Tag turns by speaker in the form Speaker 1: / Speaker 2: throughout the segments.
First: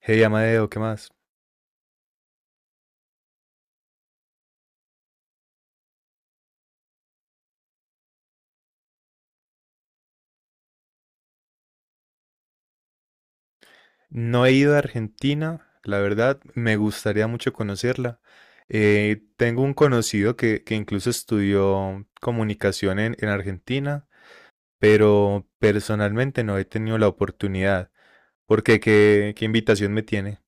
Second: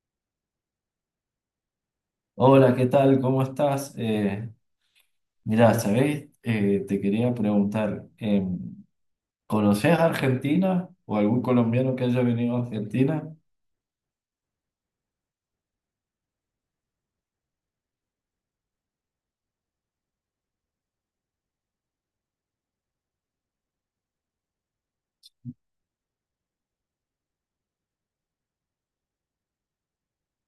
Speaker 1: Hey Amadeo, ¿qué más?
Speaker 2: Hola, ¿qué tal? ¿Cómo estás? Mirá, ¿sabéis? Te quería preguntar, ¿conoces a Argentina o algún colombiano que haya venido a Argentina?
Speaker 1: No he ido a Argentina, la verdad, me gustaría mucho conocerla. Tengo un conocido que incluso estudió comunicación en Argentina, pero personalmente no he tenido la oportunidad. ¿Por qué? ¿Qué invitación me tiene?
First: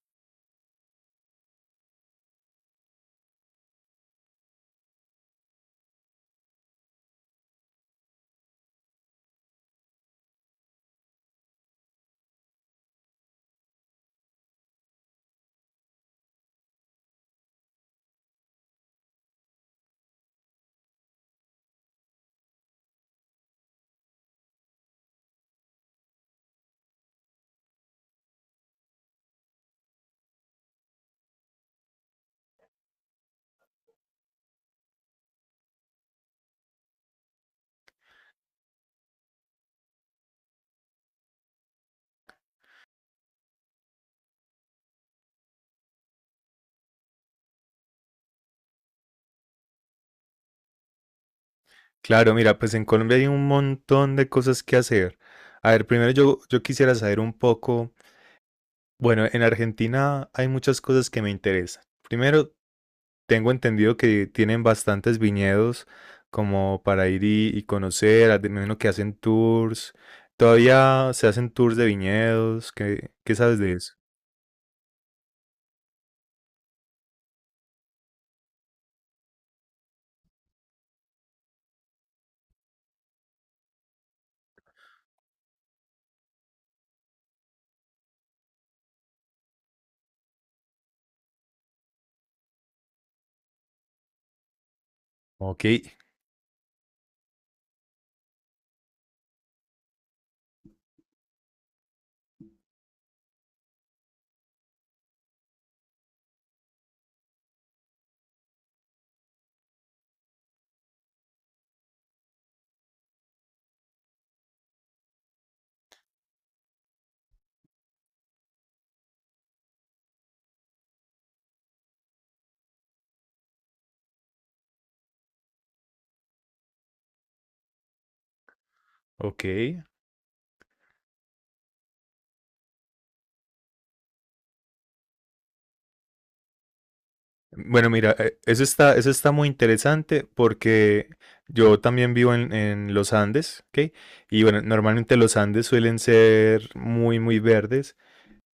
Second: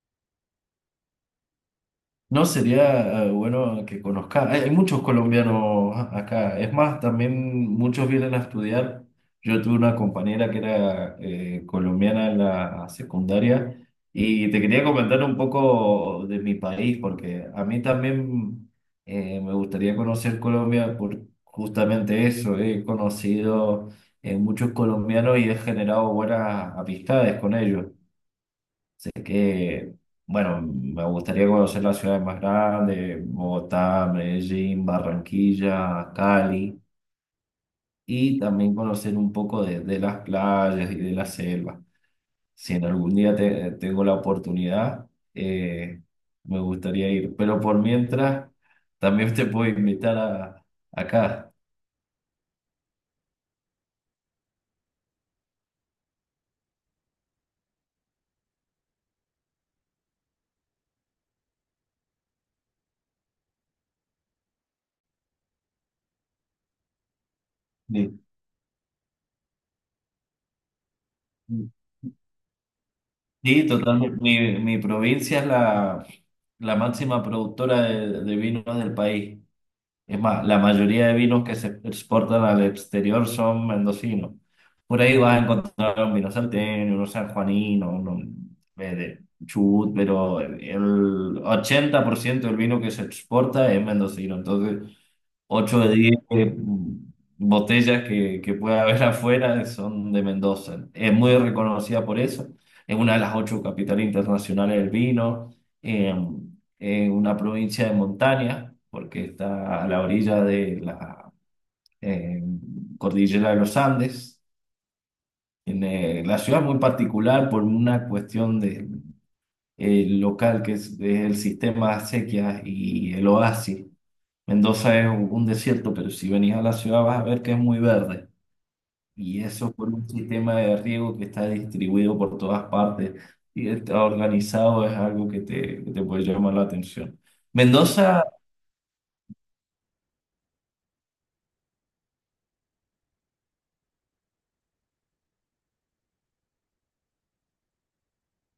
Speaker 2: No sería bueno que conozca. Hay muchos colombianos acá. Es más, también muchos vienen a estudiar. Yo tuve una compañera que era colombiana en la secundaria y te quería comentar un poco de mi país, porque a mí también me gustaría conocer Colombia por justamente eso. He conocido muchos colombianos y he generado buenas amistades con ellos. Sé que, bueno, me gustaría conocer las ciudades más grandes, Bogotá, Medellín, Barranquilla, Cali, y también conocer un poco de las playas y de la selva. Si en algún día tengo la oportunidad, eh, me gustaría ir. Pero por mientras, también te puedo invitar acá.
Speaker 1: Claro, mira, pues en Colombia hay un montón de cosas que hacer. A ver, primero yo quisiera saber un poco, bueno, en Argentina hay muchas cosas que me interesan. Primero, tengo entendido que tienen bastantes viñedos como para ir y
Speaker 2: Sí,
Speaker 1: conocer, me imagino que hacen tours, todavía se hacen tours de viñedos, ¿qué sabes
Speaker 2: sí,
Speaker 1: de eso?
Speaker 2: totalmente. Mi provincia es la máxima productora de vinos del país. Es más, la mayoría de vinos que se exportan al exterior son mendocinos. Por ahí vas a encontrar un vino salteño, uno sanjuanino, uno de Chubut, pero el 80% del vino que se exporta es mendocino. Entonces,
Speaker 1: Ok,
Speaker 2: 8 de 10 botellas que puede haber afuera son de Mendoza. Es muy reconocida por eso. Es una de las ocho capitales internacionales del vino. eh, Es una provincia de montaña, porque está a la orilla de la eh, cordillera de los Andes. La ciudad es muy particular por una cuestión de, local, que es el sistema de acequias y el oasis. Mendoza es un desierto, pero si venís a la ciudad vas a ver que es muy verde. Y
Speaker 1: ok.
Speaker 2: eso por un sistema de riego que está distribuido por todas partes y está organizado, es algo que que te puede llamar la atención.
Speaker 1: Bueno, mira,
Speaker 2: Mendoza,
Speaker 1: eso está muy interesante porque yo también vivo en los Andes, ¿ok? Y bueno, normalmente los Andes suelen ser muy verdes.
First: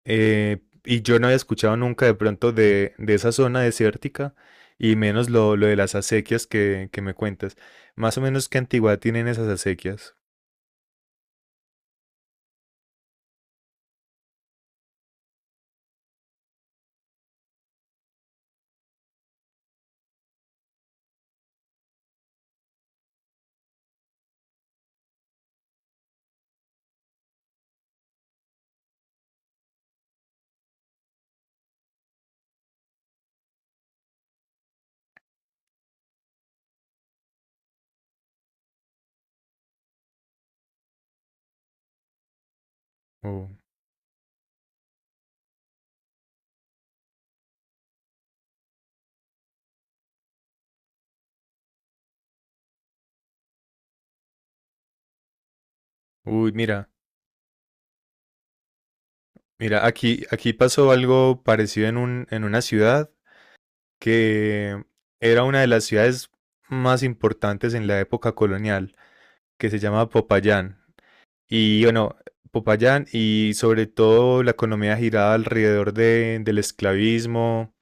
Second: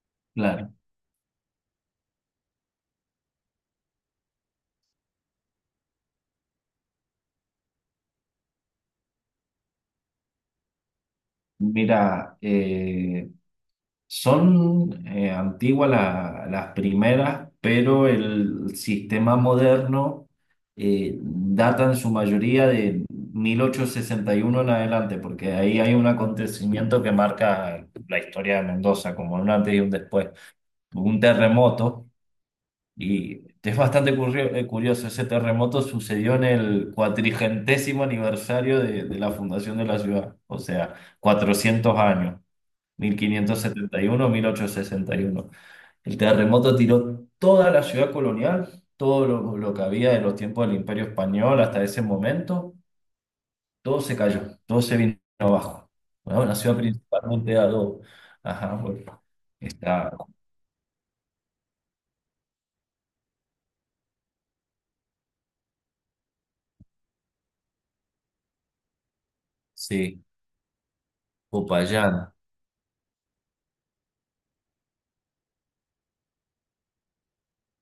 Speaker 2: claro,
Speaker 1: Y yo no había escuchado nunca de pronto de esa zona desértica y menos lo de las acequias que me cuentas. Más o menos qué antigüedad tienen esas acequias.
Speaker 2: mira, son antiguas las primeras, pero el sistema moderno data en su mayoría de 1861 en adelante, porque ahí hay un acontecimiento que marca la historia de Mendoza, como un antes y un después. Hubo un terremoto, y es bastante curioso. Ese terremoto sucedió en el cuatrigentésimo aniversario de la fundación de la ciudad, o sea, 400 años: mil
Speaker 1: Oh,
Speaker 2: quinientos setenta y uno, 1861. El terremoto tiró toda la ciudad colonial, todo lo que había de los tiempos del Imperio Español hasta ese momento. Todo se cayó, todo se vino abajo. Bueno,
Speaker 1: uy,
Speaker 2: una ciudad
Speaker 1: mira,
Speaker 2: principalmente a dos. Ajá, bueno.
Speaker 1: mira,
Speaker 2: Está,
Speaker 1: aquí pasó algo parecido en en una ciudad que era una de las ciudades más importantes en la época colonial, que se llama
Speaker 2: sí,
Speaker 1: Popayán. Y bueno,
Speaker 2: Popayán,
Speaker 1: Popayán y sobre todo la economía giraba alrededor del esclavismo,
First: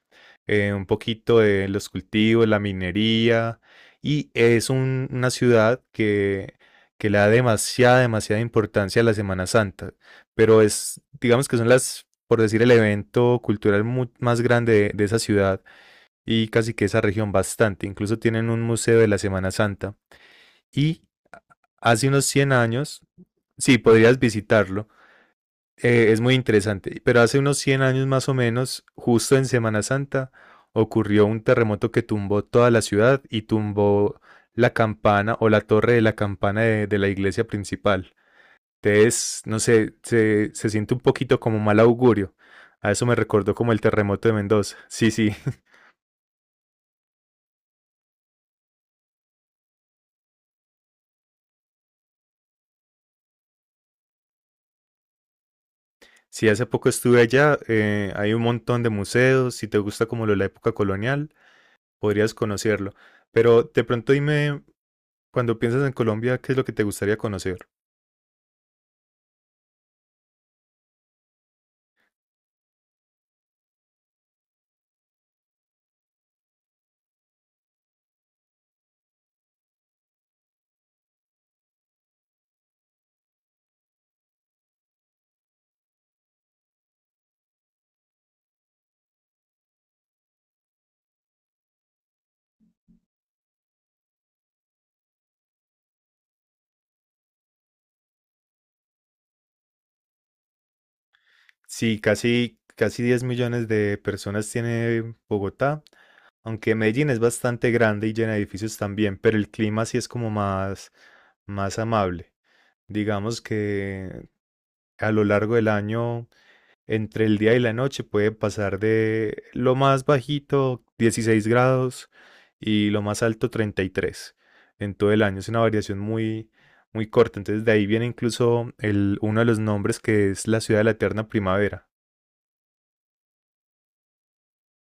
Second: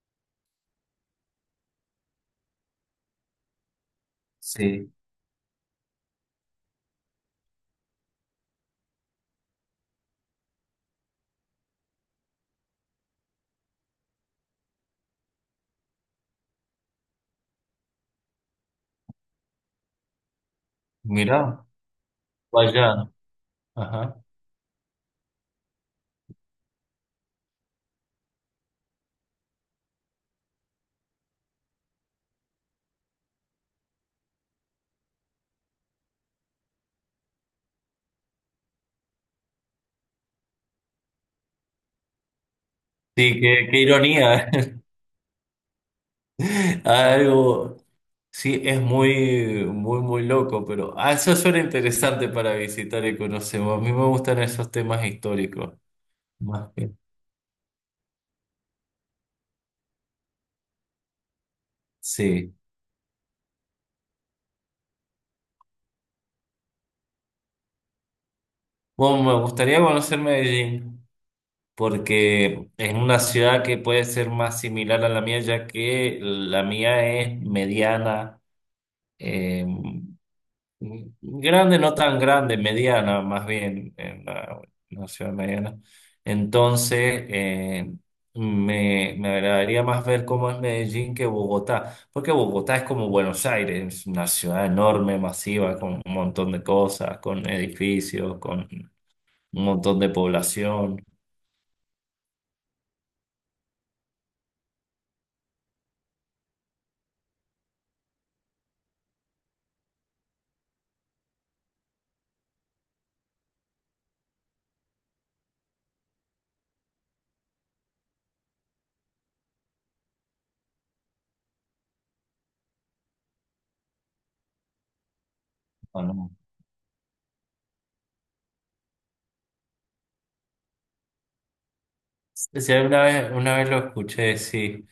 Speaker 1: un poquito de los cultivos, la minería, y es
Speaker 2: sí,
Speaker 1: una ciudad que le da demasiada importancia a la Semana Santa, pero es, digamos que son las, por decir, el evento cultural más grande de esa ciudad y casi que esa región bastante, incluso tienen un museo de la Semana Santa, y
Speaker 2: mirá,
Speaker 1: hace unos 100 años,
Speaker 2: Popayán,
Speaker 1: sí,
Speaker 2: ajá.
Speaker 1: podrías visitarlo. Es muy interesante, pero hace unos 100 años más o menos, justo en Semana Santa, ocurrió un terremoto que tumbó toda la ciudad y tumbó la campana o la torre de la campana de la iglesia principal. Entonces, no sé, se siente un poquito como mal augurio. A eso me
Speaker 2: Sí,
Speaker 1: recordó como
Speaker 2: qué
Speaker 1: el terremoto de
Speaker 2: ironía,
Speaker 1: Mendoza. Sí, sí,
Speaker 2: algo. Sí, es muy, muy, muy loco, pero ah, eso suena interesante para visitar y conocer. A mí me gustan esos temas históricos,
Speaker 1: sí, hace
Speaker 2: más
Speaker 1: poco
Speaker 2: que.
Speaker 1: estuve allá, hay un montón de museos, si te gusta como lo de la época colonial, podrías
Speaker 2: Sí.
Speaker 1: conocerlo. Pero de pronto dime, cuando piensas en Colombia, ¿qué es lo que te gustaría conocer?
Speaker 2: Bueno, me gustaría conocer Medellín, porque es una ciudad que puede ser más similar a la mía, ya que la mía es mediana. eh, Mm, Grande, no tan grande, mediana, más bien, en la ciudad mediana. Entonces, me agradaría más ver cómo es Medellín que Bogotá, porque Bogotá es como Buenos Aires, una ciudad enorme, masiva, con un montón de cosas, con edificios, con un montón de población.
Speaker 1: Sí, casi, casi 10 millones de personas tiene Bogotá, aunque Medellín es bastante grande y llena de edificios también, pero el clima sí es como más, más amable. Digamos que a lo largo del año, entre el día y la noche, puede pasar de lo más bajito, 16 grados, y lo más alto, 33 en todo el año. Es una variación
Speaker 2: Bueno,
Speaker 1: muy corta. Entonces de ahí viene incluso el, uno de los nombres que es la ciudad de la eterna primavera.
Speaker 2: si alguna vez, una vez lo escuché, sí.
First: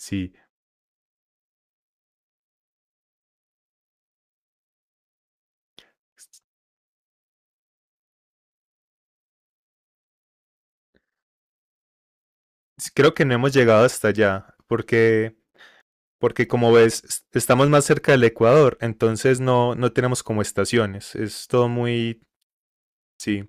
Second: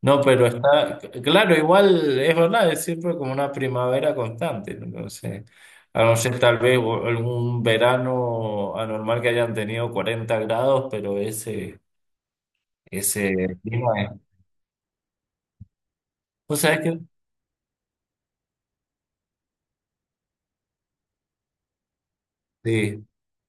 Speaker 2: No, pero está, claro, igual es verdad, es siempre como una primavera constante, ¿no? Entonces, a no ser tal vez algún verano anormal que hayan tenido 40 grados, pero ese,
Speaker 1: Creo que no
Speaker 2: ese
Speaker 1: hemos llegado
Speaker 2: clima
Speaker 1: hasta
Speaker 2: es,
Speaker 1: allá, porque, porque
Speaker 2: ¿tú
Speaker 1: como
Speaker 2: sabes qué?
Speaker 1: ves, estamos más cerca del Ecuador, entonces no tenemos como estaciones. Es todo muy,
Speaker 2: Sí,
Speaker 1: sí,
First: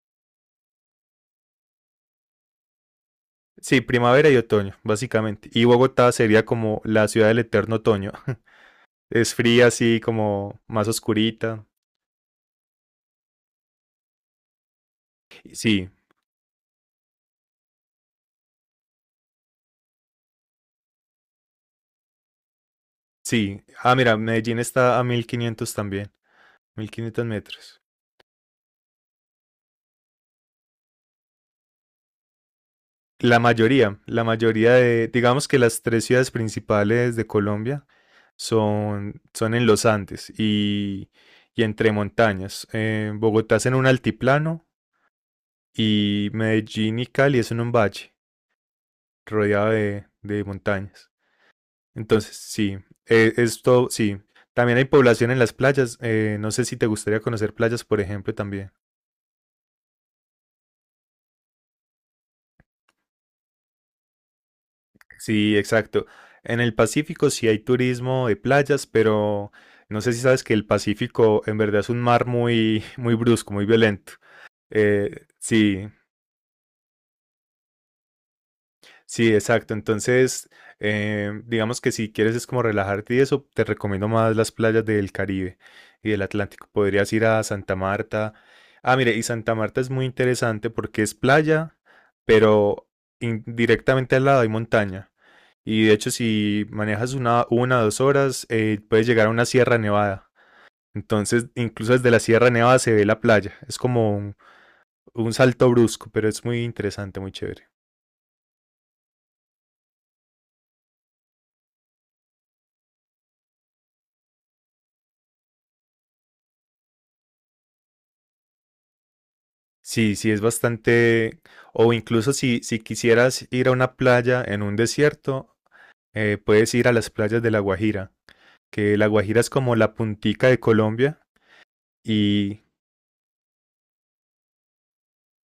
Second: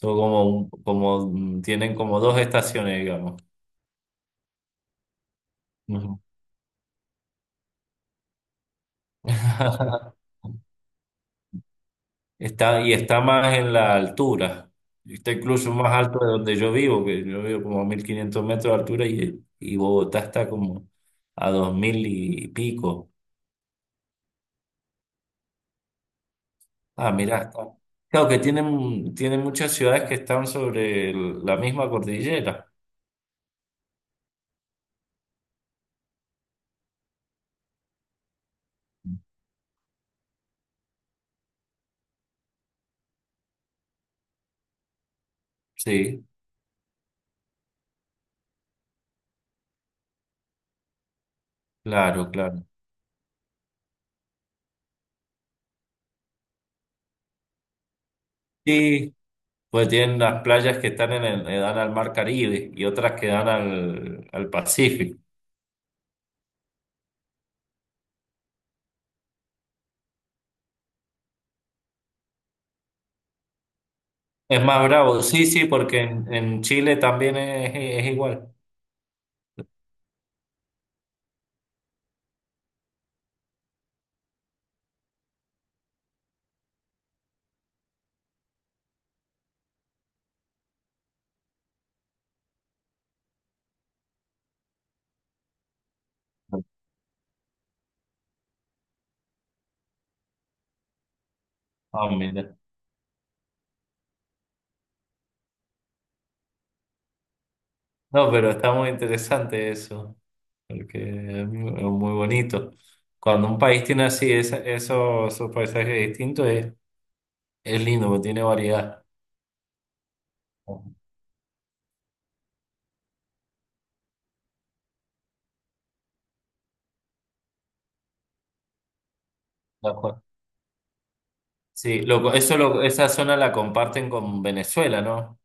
Speaker 2: son como, como, tienen como dos estaciones, digamos.
Speaker 1: sí, primavera y otoño, básicamente. Y Bogotá
Speaker 2: Ujú.
Speaker 1: sería como la ciudad del eterno otoño. Es fría, así como más oscurita.
Speaker 2: Y está más en la altura. Está incluso
Speaker 1: Sí,
Speaker 2: más alto de donde yo vivo, que yo vivo como a 1500 metros de altura, y Bogotá está como a 2000 y pico.
Speaker 1: sí. Ah, mira, Medellín está a 1500 también, mil
Speaker 2: Ah,
Speaker 1: quinientos
Speaker 2: mirá, está.
Speaker 1: metros.
Speaker 2: Claro que tienen muchas ciudades que están sobre la misma cordillera.
Speaker 1: La mayoría de, digamos que las tres ciudades principales de Colombia son en los Andes y entre montañas. Bogotá es en un altiplano
Speaker 2: Sí,
Speaker 1: y Medellín y Cali es en un valle rodeado de montañas.
Speaker 2: claro,
Speaker 1: Entonces,
Speaker 2: claro.
Speaker 1: sí, esto sí. También hay población en las playas. Eh, no sé si te gustaría conocer playas, por ejemplo, también.
Speaker 2: Sí, pues tienen las playas que están que dan al mar Caribe y otras que dan al Pacífico.
Speaker 1: Sí, exacto. En el Pacífico sí hay turismo de playas, pero no sé si sabes que el Pacífico en verdad es un mar muy, muy brusco, muy violento.
Speaker 2: Es más bravo, sí, sí,
Speaker 1: Sí,
Speaker 2: porque en Chile también es igual.
Speaker 1: sí, exacto. Entonces, digamos que si quieres es como relajarte y eso, te recomiendo más las playas del Caribe y del Atlántico. Podrías ir a Santa Marta. Ah, mire, y Santa Marta es muy interesante porque es playa, pero directamente al lado hay montaña. Y de hecho, si manejas una o dos horas, puedes llegar a una Sierra Nevada. Entonces, incluso
Speaker 2: Ah,
Speaker 1: desde la Sierra
Speaker 2: mira.
Speaker 1: Nevada se ve la playa. Es como un salto brusco, pero es muy interesante, muy chévere.
Speaker 2: No, pero está muy interesante eso, porque es muy bonito. Cuando un país tiene así esos paisajes distintos, es lindo, porque tiene variedad.
Speaker 1: Sí, sí, es
Speaker 2: De
Speaker 1: bastante. O incluso si quisieras ir a una playa en un desierto, puedes ir a las playas de La Guajira, que La Guajira es como la
Speaker 2: acuerdo.
Speaker 1: puntica de Colombia
Speaker 2: Sí,
Speaker 1: y
Speaker 2: esa zona la comparten con Venezuela, ¿no?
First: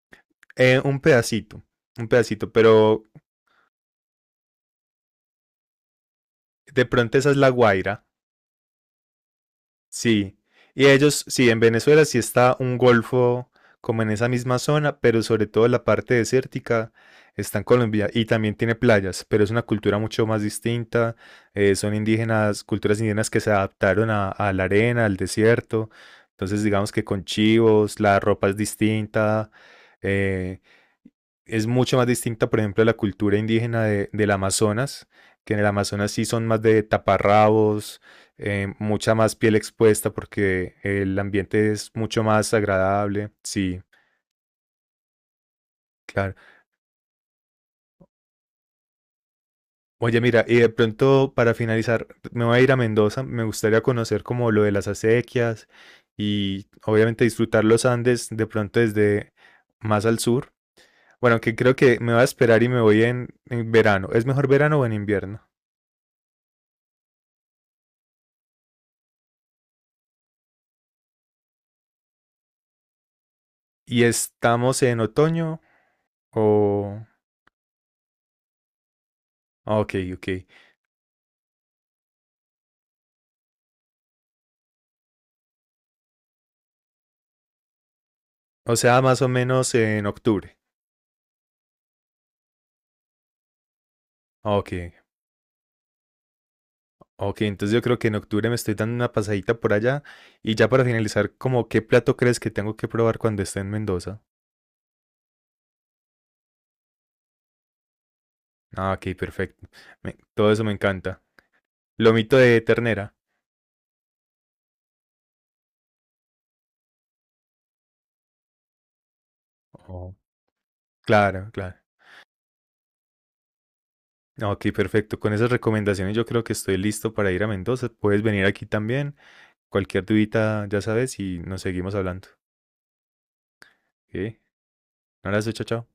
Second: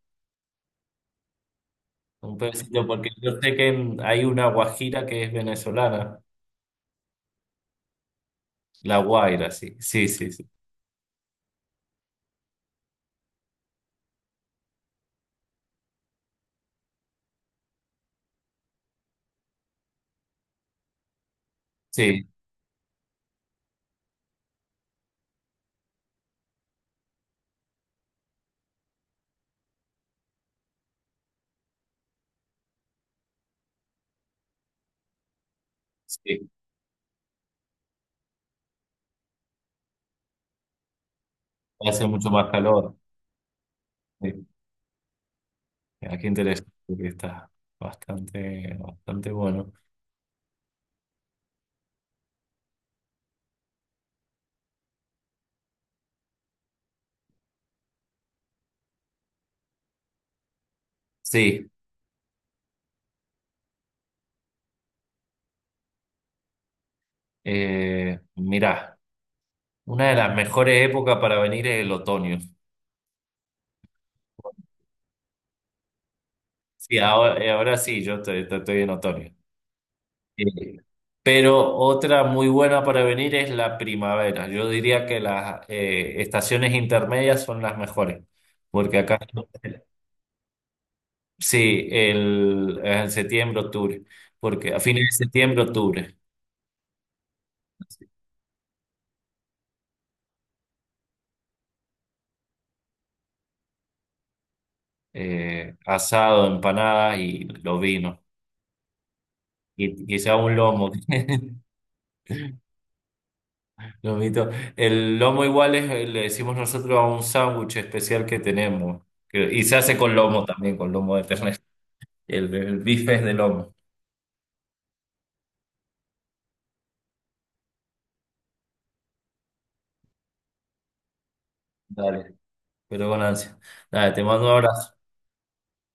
Speaker 1: eh, un pedacito, un
Speaker 2: Un
Speaker 1: pedacito,
Speaker 2: pedacito,
Speaker 1: pero
Speaker 2: porque yo sé que hay una Guajira que es venezolana,
Speaker 1: de pronto esa es La Guaira.
Speaker 2: la Guaira, sí, sí, sí,
Speaker 1: Sí,
Speaker 2: sí,
Speaker 1: y ellos, sí, en Venezuela sí está un golfo como en esa misma zona, pero sobre todo la parte desértica está en Colombia y también tiene playas, pero es una cultura mucho más distinta. Eh, son
Speaker 2: sí,
Speaker 1: indígenas, culturas indígenas que se adaptaron a la arena, al desierto. Entonces, digamos que con chivos, la ropa es distinta. Eh, es mucho más distinta, por ejemplo, a la cultura indígena del Amazonas, que en el Amazonas sí son
Speaker 2: sí.
Speaker 1: más de taparrabos, mucha más piel expuesta porque el ambiente es
Speaker 2: Hace
Speaker 1: mucho
Speaker 2: mucho más
Speaker 1: más
Speaker 2: calor.
Speaker 1: agradable. Sí,
Speaker 2: Sí. Ah, qué
Speaker 1: claro.
Speaker 2: interesante que está bastante, bastante bueno.
Speaker 1: Oye, mira, y de pronto para finalizar, me voy a ir a Mendoza, me gustaría conocer como lo de las acequias y obviamente disfrutar los Andes de pronto desde más al sur. Bueno, que
Speaker 2: Sí.
Speaker 1: creo que me voy a esperar y me voy en verano. ¿Es mejor verano o en invierno?
Speaker 2: Mirá, una de las mejores épocas para venir es el otoño.
Speaker 1: ¿Y estamos en otoño
Speaker 2: Sí,
Speaker 1: o...?
Speaker 2: ahora, ahora sí, yo estoy en otoño.
Speaker 1: Ok, ok.
Speaker 2: Eh, Pero otra muy buena para venir es la primavera. Yo diría que las estaciones intermedias son las mejores,
Speaker 1: O
Speaker 2: porque
Speaker 1: sea,
Speaker 2: acá
Speaker 1: más o menos en octubre.
Speaker 2: sí, en septiembre, octubre,
Speaker 1: Ok,
Speaker 2: porque a fines de septiembre, octubre.
Speaker 1: ok, entonces yo creo que en octubre me estoy dando una pasadita por allá. Y ya para finalizar, como qué plato crees que tengo que probar cuando esté en Mendoza?
Speaker 2: Asado, empanadas y los vinos,
Speaker 1: Ah, ok, perfecto.
Speaker 2: y quizá
Speaker 1: Todo
Speaker 2: un
Speaker 1: eso me
Speaker 2: lomo.
Speaker 1: encanta. Lomito de ternera.
Speaker 2: Lomito. El lomo igual le decimos nosotros a un sándwich especial que tenemos, y se hace con
Speaker 1: Oh,
Speaker 2: lomo también, con lomo de
Speaker 1: claro,
Speaker 2: ternera.
Speaker 1: claro.
Speaker 2: El bife es de lomo.
Speaker 1: Ah, ok, perfecto. Con esas recomendaciones yo creo que estoy listo para ir a Mendoza. Puedes venir aquí también. Cualquier dudita, ya sabes, y nos seguimos hablando.
Speaker 2: Dale, pero con ansia. Dale,
Speaker 1: Ok,
Speaker 2: te mando un
Speaker 1: un
Speaker 2: abrazo.
Speaker 1: abrazo, chao, chao.